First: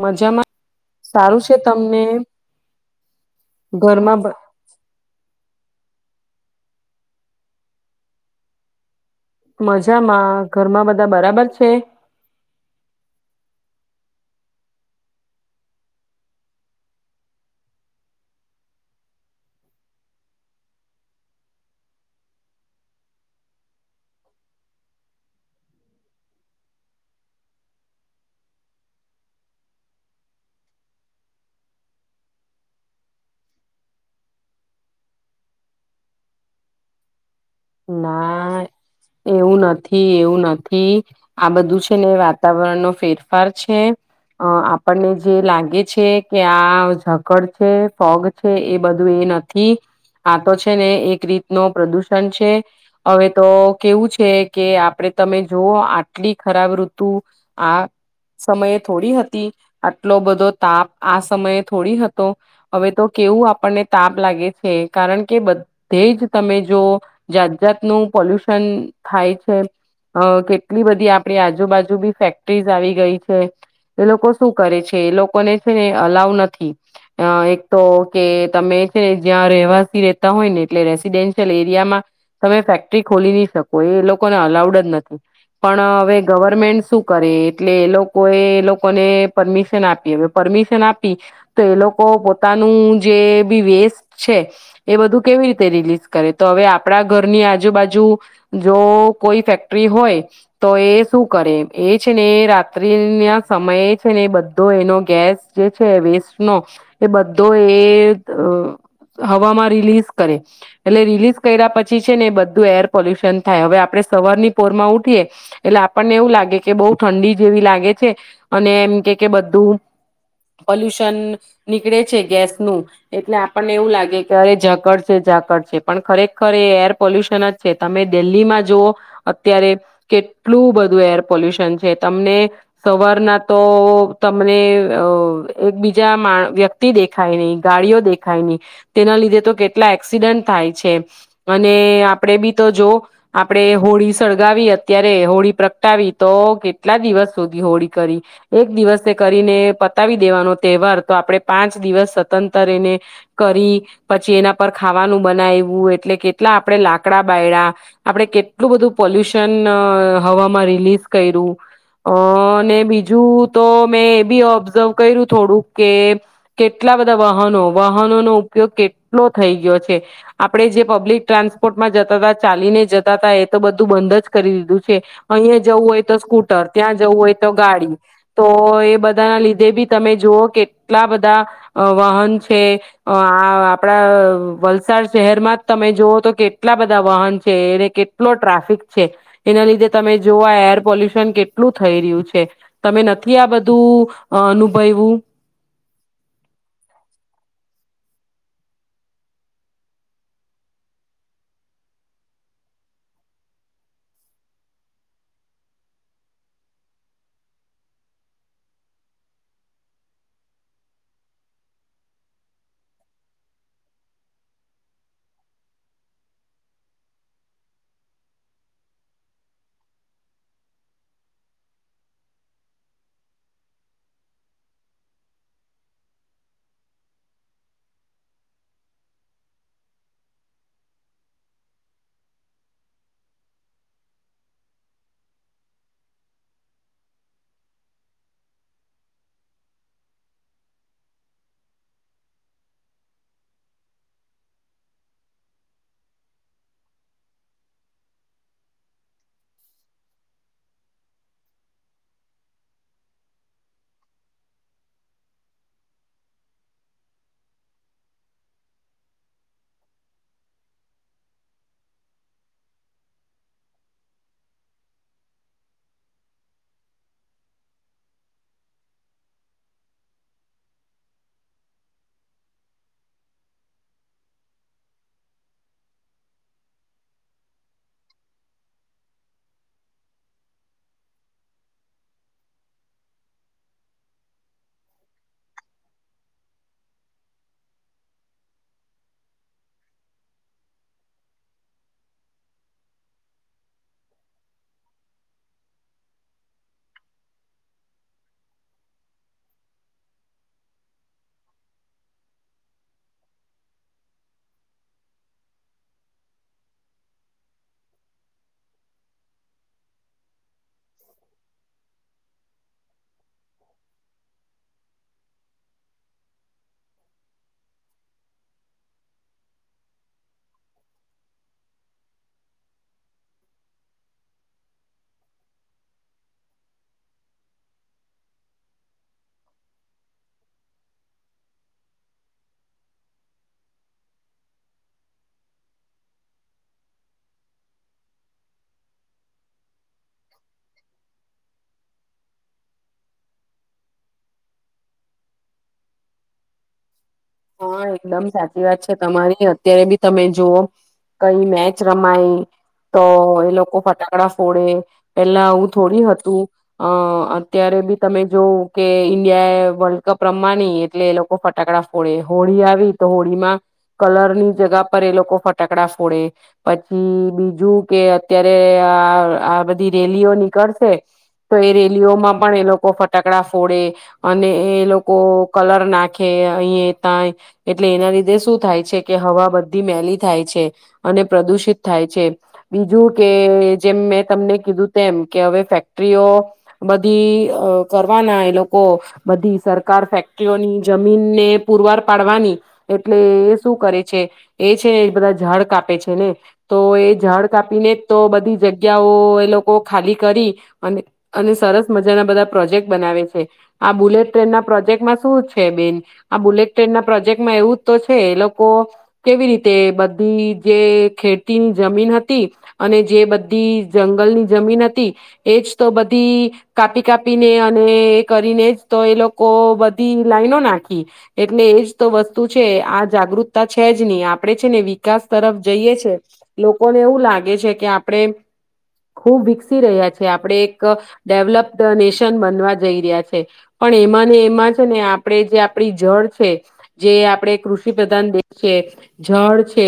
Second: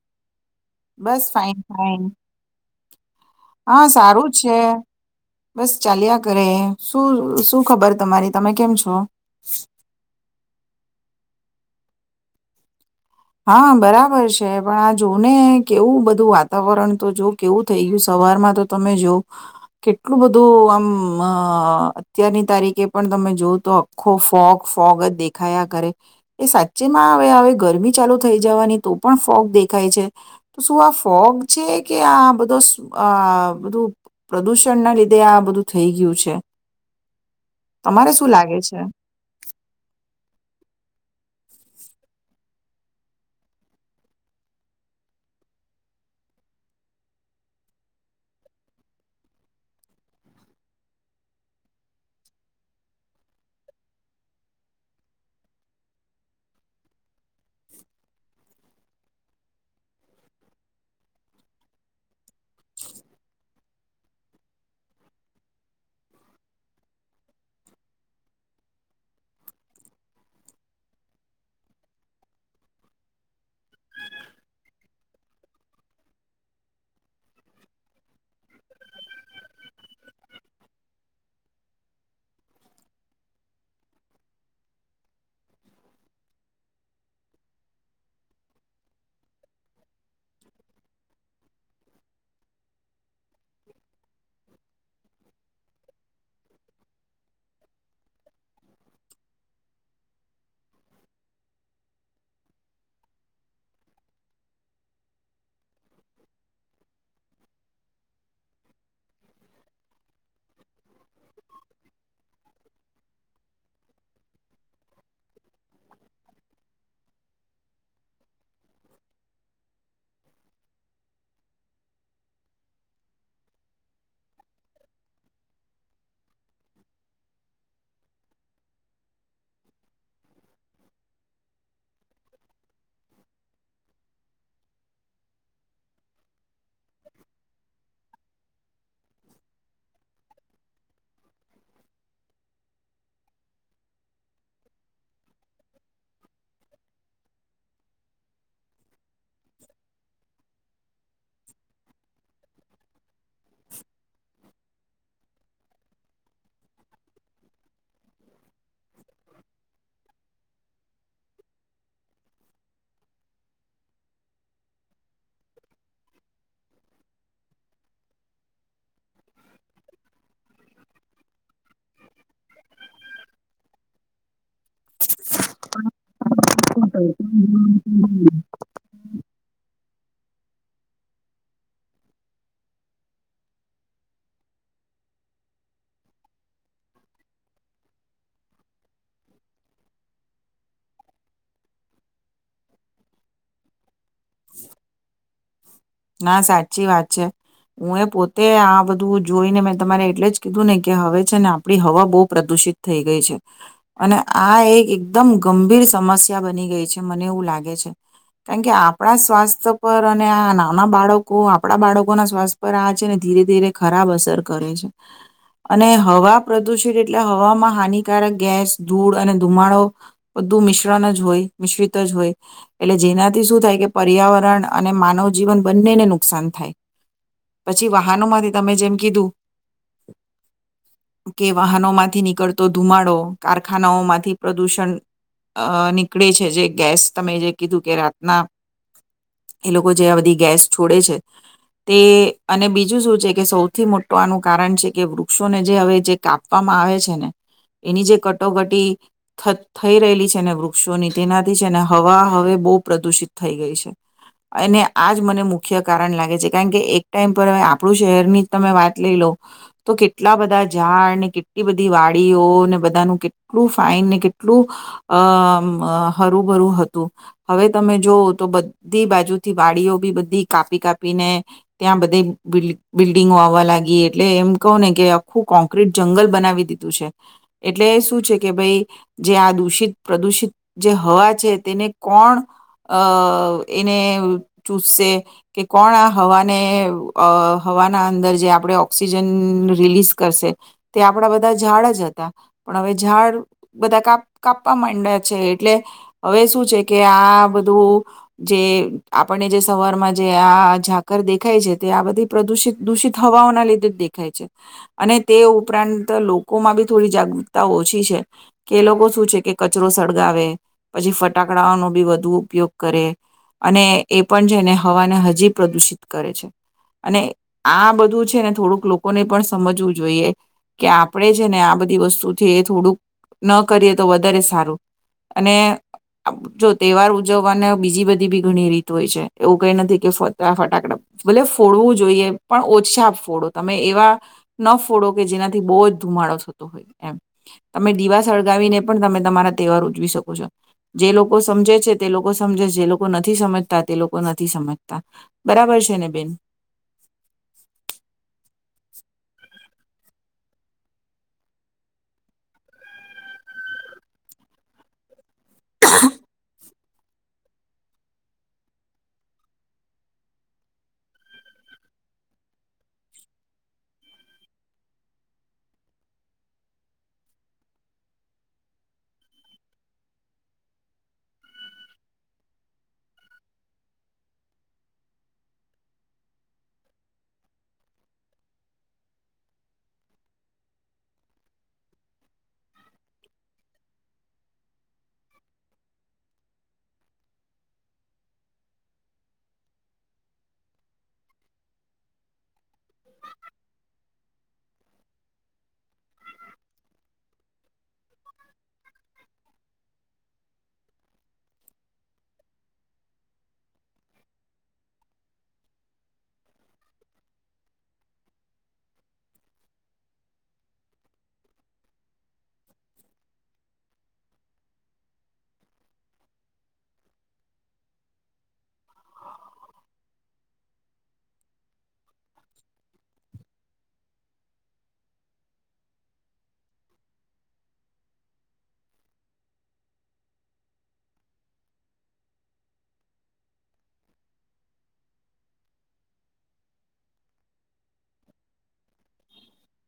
મજામાં? બસ સારું છે ફઇન ફાઈન, તમને હા ઘરમાં સારું બ- છે, બસ ચાલ્યા કરે શું શું ખબર તમારી તમે કેમ છો? મજામાં ઘરમાં બધા બરાબર છે? હા બરાબર છે પણ આ જો ને કેવું બધું વાતાવરણ તો જો કેવું થઈ ગયું સવારમાં તો તમે જો, કેટલું બધું આમ અત્યારની તારીખે પણ તમે જોવ તો આખો ફોગ ફોગ જ દેખાયા કરે, એ સાચેમાં હવે હવે ગરમી ચાલુ થઈ જવાની તો પણ ફોગ દેખાય છે, તો શું આ ફોગ છે કે આ બધો બધું પ્રદુષણ ના લીધે આ બધું થઈ ગયું છે. તમારે શું ના લાગે છે? એવું નથી એવું નથી. આ બધું છે ને વાતાવરણનો ફેરફાર છે, આપણને જે લાગે છે કે આ ઝકડ છે ફોગ છે એ બધું એ નથી, આ તો છે ને એક રીત ન પ્રદુષણ છે. હવે તો કેવું છે કે આપણે તમે જોઓ આટલી ખરાબ ઋતુ, આ સમયે થોડી હતી, આટલો બધો તાપ આ સમયે થોડી હતો, હવે તો કેવું આપણને તાપ લાગે છે, કારણ કે બધે જ તમે જોવો જાત જાતનું પોલ્યુશન થાય છ, કેટલી બધી આપણી આજુબાજુ બી ફેક્ટરીઝ આવી ગઈ છે, એ લોકો શું કરે છે એ લોકોને છે ને અલાવ નથી, એક તો કે તમે છે જ્યાં રહેવાસી રહેતા હોય ને એટલે રેસીિડેન્શિયલ એરિયામાં તમે ફેક્ટરી ખોલી નહી શકો. એ એ લોકોને અલાઉડ જ નથી, પણ હવે ગવર્મેન્ટ શું કરે એટલે એ લોકોએ એ લોકોને પરમિશન આપી હ પરમિશન આપી, તો એ લોકો પોતાનું જે બી વેસ્ટ છે, એ બધું કેવી રીતે રિલીઝ કરે. તો હવે આપ આપણા ઘરની આજુબાજુ, જો કોઈ ફેક્ટરી હોય તો એ શું કરે એ છે ને રાત્રિ ના સમયે છે ને એ બધો એનો ગેસ જે છે વેસ્ટ નો, એ બધો એ હવામાં રિલીઝ કરે. એટલે રિલીઝ કર્યા પછી છેડી ને બધું એર પોલ્યુશન થાય. હવે આપણેે સવારની પોરમાં ઉઠીએ એટલે આપણને એવું લાગે કે બહુ ઠંડી જેવી લાગે છે. અને એમ કે કે બધું પોલ્યુશન નીકળે છે. ગેસ નું એટલે આપણને એવું લાગે કે અરે ઝકડ છે, ઝકડ છે. પણ ખરેખર ખરે એ એર પોલ્યુશન જ છે તમે દિલ્હીમાં જુવો, અત્યારે કેટલું બધું એર પોલ્યુશન છે, તમને સવારના તો તમને એકબીજા વ્યક્તિ દેખાય નહી, ગાડીઓ દેખાય નહી, તેના લીધે તો કેટલા એક્સિડન્ટ થાય છે. અને આપણેે બી તો જો, આપણે હોળી સળગાવી અત્યારે હોળી પ્રગટાવી તો કેટલા દિવસ સુધી હોળી કરી, એક દિવસે કરીને પતાવી દેવાનો તહેવાર તો આપણેે પાંચ દિવસ સતંતર એને કરી, પછી એનાં પર ખાવાનું બનાવ્યું એટલે કેટલા આપણે લાકડા બાાયડા. આપણે કેટલું બધું પોલ્યુશન હવામાં રિલીઝ કર્યું. અ અને બીજું તો મેં એ બી ઓબ્ઝર્વ કર્યું થોડુંક કે, કેટલા બધા વાહનો વાહનોનો ઉપયોગ કેટલો થઈ ગયો છે. આપણે જે પબ્લિક ટ્રાન્સપોર્ટમાં જતા હતા, ચાલીને જતા હતા, એ તો બધું બંધ જ કરી દીધું છે. અહીયાં જવું હોય તો સ્કૂટર, ત્યાં જવું હોય તો ગાડી, તો એ બધા ના લીધે બી તમે જુઓ કે એટલા બધા વાહન છે. આપણા વલસાડ શહેરમાં તમે જુઓ તો કેટલા બધા વાહન છે. એને કેટલો ટ્રાફિક છે. એના લીધે તમે જો ઓ આ એર પોલ્યુશન કેટલું થઈ રહ્યું છે.? તમે નથી આ બધું અનુભવ્યું? હા સાચી વાત છે. હું એ પોતે આ બધું જોઈને મેં તમારે એટલે જ કીધું ને કે હવે છે ને, આપડી હવા બહુ પ્રદુષિત થઈ ગઈ છે. અને આ એક એકદમ ગંભીર સમસ્યા બની ગઈ છે, મને એવું લાગે છે. કારણ કે આપણા સ્વાસ્થ્ય પર અને આ બાળકો આપણા બાળકોના શ્વાસ પર આ છે ને ધીરે ધીરે ખરાબ અસર કરે છે. અને હવા પ્રદુષિત એટલે હવામાં હાનિકારક ગેસ, ધૂળ અને ધુમાડો બધું મિશ્રણ જ હોય, મિશ્રિત જ હોય, એટલે જેનાથી શું? થાય કે પર્યાવરણ અને માનવ જીવન બંનેને નુકસાન થાય. પછી વાહનો માંથી તમે જેમ કીધું [unintelligible] કે વાહનોમાંથી નીકળતો ધુમાડો, કારખાનાઓ માંથી પ્રદૂષણ નીકળે છે. જે ગેસ તમે જે કીધું કે રાતના [unintelligible] એ લોકો જે બધી ગેસ છોડે છે. તે અને બીજું શું છે? કે સૌથી મોટું આનું કારણ છે કે, વૃક્ષોને જે હવે જે કાપવામાં આવે છે ને, એની જે કટોકટી થઈ રહેલી છે ને, વૃક્ષોની તેનાથી છે ને, હવા હવે બહુ પ્રદુષિત થઈ ગઈ છે. અને આજ મને મુખ્ય કારણ લાગે છે કારણ કે, એક ટાઈમ પર આપણું શહેરની જ તમે વાત લઈ લો તો, કેટલા બધા ઝાડ ને, કેટલી બધી વાડીઓ ને, બધાનું કેટલું ફાઈન ને કેટલું અ.. હર્યુંભર્યું હતું. હવે તમે જોઓ તો બધી બાજુથી વાડીઓ બી બધી કાપી કાપીને ત્યાં બધી બિલ્ડીિંગો આવવા લાગી, એટલે એમ કહું ને કે આખું કોંક્રીટ જંગલ બનાવી દીધું છે. એટલે શું છે કે ભાઈ જે આ દૂષિત પ્રદુષિત જે હવા છે. તેને કોણ અ એને ચૂઝશે કે કોણ આ હવાને હવાના અંદર જે આપણે ઓક્સિજન રિલીઝ કરશે? તે આપણા બધા ઝાડ જ હતા. પણ હવે ઝાડ બધા કાપ કાપવા માંડ્યા છે એટલે હવે શું છે? કે આ બધું જે આપણને જે સવારમાં જે આ ઝાકળ દેખાય છે, તે આ બધી પ્રદુષિત, દૂષિત હવાઓના લીધે જ દેખાય છે. અને તે ઉપરાંત લોકોમાં પણ થોડી જાગૃતતા ઓછી છે. કે એ લોકો શું છે કે કચરો સળગાવે પછી ફટાકડાઓનો બી વધુ ઉપયોગ કરે અને એ પણ છે, ને હવાને હજી પ્રદુષિત કરે છે. અને આ બધું છે ને થોડુંક લોકોને પણ સમજવું જોઈએ કે, આપણેે છે ને આ બધી વસ્તુથી એ થોડુંક ન કરીએ તો વધારે સારું, અને જો તહેવાર ઉજવવાના બીજી બધી પણ ઘણી રીત હોય છે. એવું કઈ નથી કે' આ ફટાકડા ભલે ફોડવું જોઈએ, પણ ઓછા ફોડો તમે એવા ન ફોડો કે જેનાથી બહુ જ ધુમાડો થતો હોય, એમ તમે દીવા સળગાવીને પણ તમે તમારા તહેવાર ઉજવી શકો છો. જે લોકો સમજે છે તે લોકો સમજે છે. જે લોકો નથી સમજ તે લોકો નથી સમજતા. બરાબર છે ને બેન? હા એકદમ સાચી વાત છે તમારી, અત્યારે બી પણ તમે જોવો કઈ મેચ રમાય તો, એ લોકો ફટાકડા ફોડે પેલા આવું થોડી હતું? અઅ અત્યારે પણ તમે જોવો કે ઈન્ડિયા એ વર્લ્ડ કપ રમવાની એટલે એ લોકો ફટાકડા ફોડે, હોળી આવી તો, હોળી માં કલર ની જગ્યા પર એ લોકો ફટાકડા ફોડે, પછી બીજું કે અત્યારે આ બધી રેલીઓ નીકળશે, તો એ રેલીઓમાં પણ એ લોકો ફટાકડા ફોડે અને એ લોકો કલર નાખે અહી ત્યા એટલે એના લીધે શું થાય છે કે, હવા બધી મેલી થાય છે. અને પ્રદુષિત થાય છે. બીજું કે જેમ મેં તમને કીધું તેમ કે, હવે ફેક્ટરીઓ બધી કરવાના એ લોકો બધી સરકાર ફેક્ટરીઓની જમીન ને પુરવાર પાડવાની એટલે એએ શું કરે છે? એ છે બધા ઝાડ કાપે છે ને! તો એ ઝાડ કાપીને જ તો બધી જગ્યાઓ એ લોકો ખાલી કરી, અને અને સરસ મજાના બધા પ્રોજેક્ટ બનાવે છે. આ બુલેટ ટ્રેન ના પ્રોજેક્ટમાં શું છે બેન? આ બુલેટ ટ્રેનના પ્રોજેક્ટમાં એવું જ તો છે, એ લોકો કેવી રીતે બધી, જે ખેતીની જમીન હતી, અને જે બધી જંગલની જમીન હતી, એજ તો બધી કાપી કાપીને અને એ કરીને જ તો એ લોકો બધી લાઈનો નાખી એટલે! એજ તો વસ્તુ છે, આ જાગૃતતા છે જ નહી. આપણેે છે ને વિકાસ તરફ જઈએ છે, લોકોને એવું લાગે છે કે, આપણેે ખુબ વિકસી રહ્યા છીએ. આપણે એક ડેવલપ્ડ નેશન બનવા જઈ રહ્યા છે, પણ એમાંને એમાં છે ને આપણે જે આપણી ઝડ છે. જે આપણેે કૃષિ પ્રધાન દેશ છે, ઝડ છે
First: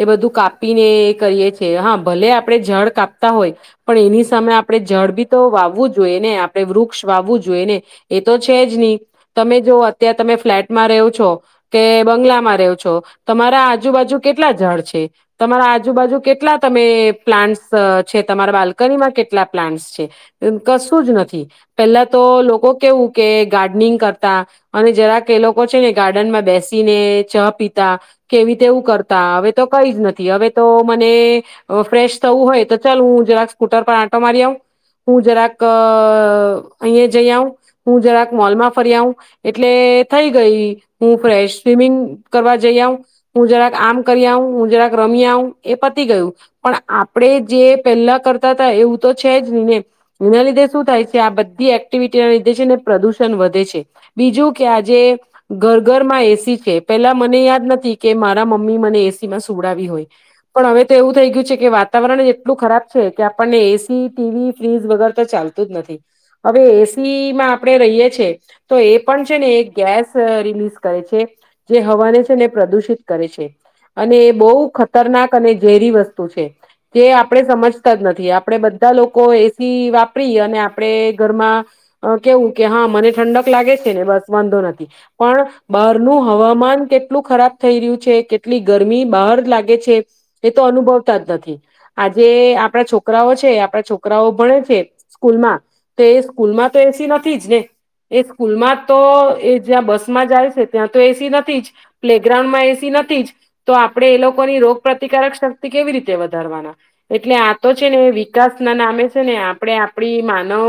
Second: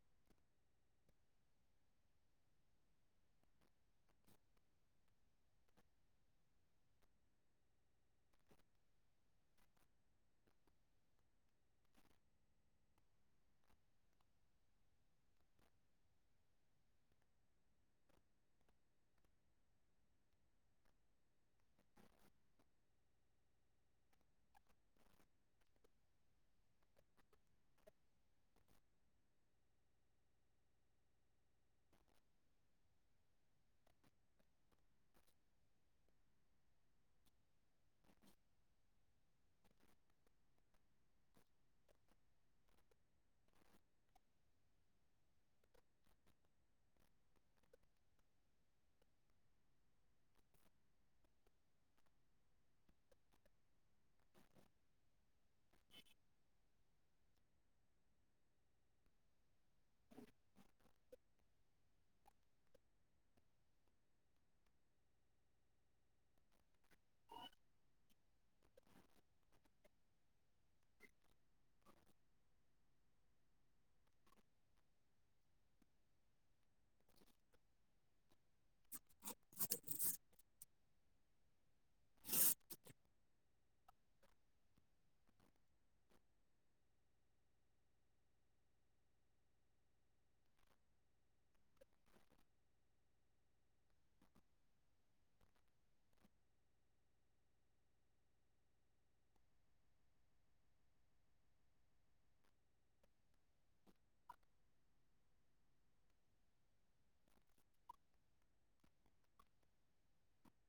એ બધું કાપીને એ કરીએ છે. હા, ભલે આપણે ઝડ કાપતા હોય પણ, એની સામે આપણે ઝડ બી પણ તો વાવવું જોઈએ ને? આપણે વૃક્ષ વાવવું જોઈએ ને? એ તો છે જ નહી. તમે જો ત્યાં તમે ફ્લેટમાં રહો છો કે, બંગલામાં રહો છો, તમારા આજુબાજુ કેટલા ઝાડ છે? તમારા આજુબાજુ કેટલા તમે પ્લાન્ટસ છે? તમારા બાલ્કનીમાં કેટલા પ્લાન્ટસ છે? કશું જ નથી! પેલા તો લોકો કેવું કે, ગાર્ડનિંગ કરતા અને જરાક એ લોકો છે ને, ગાર્ડનમાં બેસીને ચા પીતા કેવી તેવું કરતા. હવે તો કંઈ જ નથી હવે તો મને ફ્રેશ થવું હોય તો ચાલ! હું જરાક સ્કૂટર પર આંટો મારી આવું, હું જરાક અહીંયા જઈ આવું, હું જરાક મોલમાં ફરી આવું એટલે થઈ ગઈ હું ફ્રેશ. સ્વિમિંગ કરવા જઈ આવું, હું જરાક આમ કરી આવું, હું જરાક રમી આવું, એ પતી ગયું પણ આપડે જે પહેલા કરતા હતા એવું તો છે જ નહી ને, એના લીધે શું થાય છે? આ બધી એક્ટિવિટીના લીધે છે ને પ્રદુષણ વધે છે. બીજું કે, આજે ઘર ઘરમાં એસી છે. પહેલાં મને યાદ નથી કે, મારા મમ્મીએ મને એસી માં સુવડાવી હોય. પણ હવે તો એવું થઈ ગયું છે કે, વાતાવરણ એટલું ખરાબ છે કે આપણને એસી, ટીવી, ફ્રીજ વગર તો ચાલતું જ નથી. હવે એસી માં આપણે રહીએ છીએ તો એ પણ છે ને એક ગેસ રિલીઝ કરે છે. જે હવાને છે ને પ્રદુષિત કરે છે. અને એ બહુ ખતરનાક અને ઝેરી વસ્તુ છે જે આપણે સમજતા જ નથી. આપણેે બધા લોકો એસી વાપરી અને આપણે ઘરમાં કેવું કે હા મને ઠંડક [inaudible] લાગે છે ને બસ વાંધો નથી, પણ બહારનું હવામાન કેટલું ખરાબ થઈ રહ્યું છે? કેટલી ગરમી બહાર લાગે છે? એ તો અનુભવતા જ નથી. આજે આપણા છોકરાઓ છે, આપણા છોકરાઓ ભણે છે સ્કૂલમાં તો એ સ્કૂલમાં તો એસી નથી જ ને એ સ્કૂલમાં તો એ જ્યાં બસમાં જાય છે ત્યાં તો એસી નથી, જ પ્લે ગ્રાઉન્ડમાં એસી નથી જ તો આપણે એ લોકોની રોગપ્રતિકારક શક્તિ કેવી, રીતે વધારવાના? એટલે આ તો છે ને એ વિકાસના નામે છે ને આપણે આપણી માનવ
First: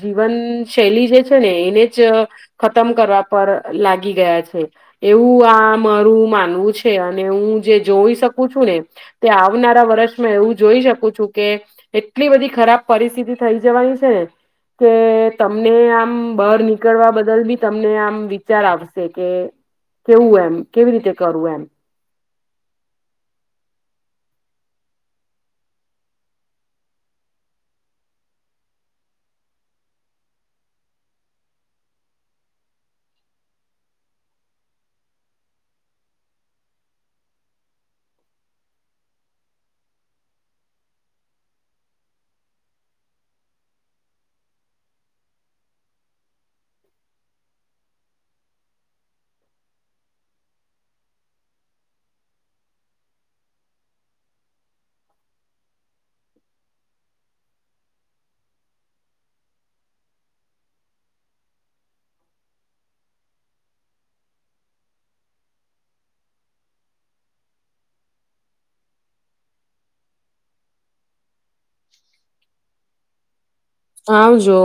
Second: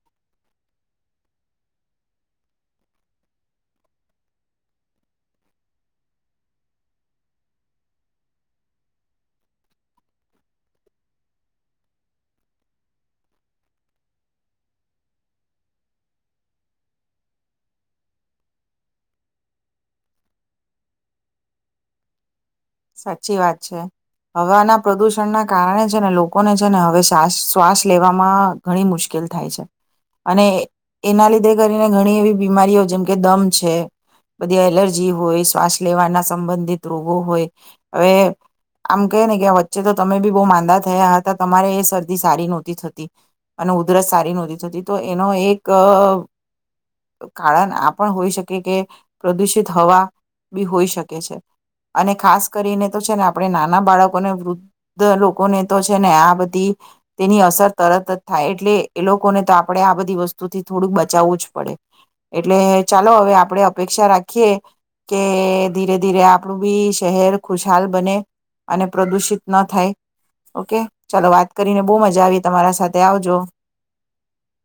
જીવન શૈલી જે છે ને એને જ ખતમ કરવા પર લાગી ગયા છે. એવું આ મારું માનવું છે. અને હું જે જોઈ શકું છું ને, તે આવનારા વર્ષમાં એવું જોઈ શકું છું કે, એટલી બધી ખરાબ પરિસ્થિતિ થઈ જવાની છેને કે, તમને આમ બહાર નીક નીકળવા બદલ પણ તમને આમ વિચાર આવશે કે કેવું? એમ કેવી રીતે કરવું? એમ સાચી વાત છે. હવાના પ્રદુષણના કારણે છે ને લોકોને છે ને હવે શ્વાસ શ્વાસ લેવામાં ઘણી મુશ્કેલ થાય છે. અને એના લીધે કરીને ઘણી એવી બીમારીઓ જેમ કે, દમ છે બધી એલર્જી હોય શ્વાસ લેવાના સંબંધિત રોગો હોય હવે આમ કહીએ ને કે, વચ્ચે તો તમે પણ બહુ માંદા થયા હતા. તમારે એ શરદી સારી નહોતી થતી. અને ઉધરસ સારી નહોતી થતી. તો એનો એક કારણ આ પણ હોઈ શકે, કે પ્રદુષિત હવા પણ હોઈ શકે છે. અને ખાસ કરીને તો છે ને, આપણે નાના બાળકોને, વૃદ્ધ લોકોને તો છે ને, આ બધી તેની અસર તરત જ થાય એટલે એ લોકોને તો આપણે આ બધી વસ્તુથી થોડુંક બચાવવું જ પડે. એટલે ચાલો, હવે આપણે અપેક્ષા રાખીએ કે, ધીરે ધીરે આપણું પણ શહેર ખુશહાલ બને અને પ્રદુષિત ન થાય. ઓકે, ચાલો વાત કરીને બહુ મજા આવી તમારા સાથે. આવજો આવજો!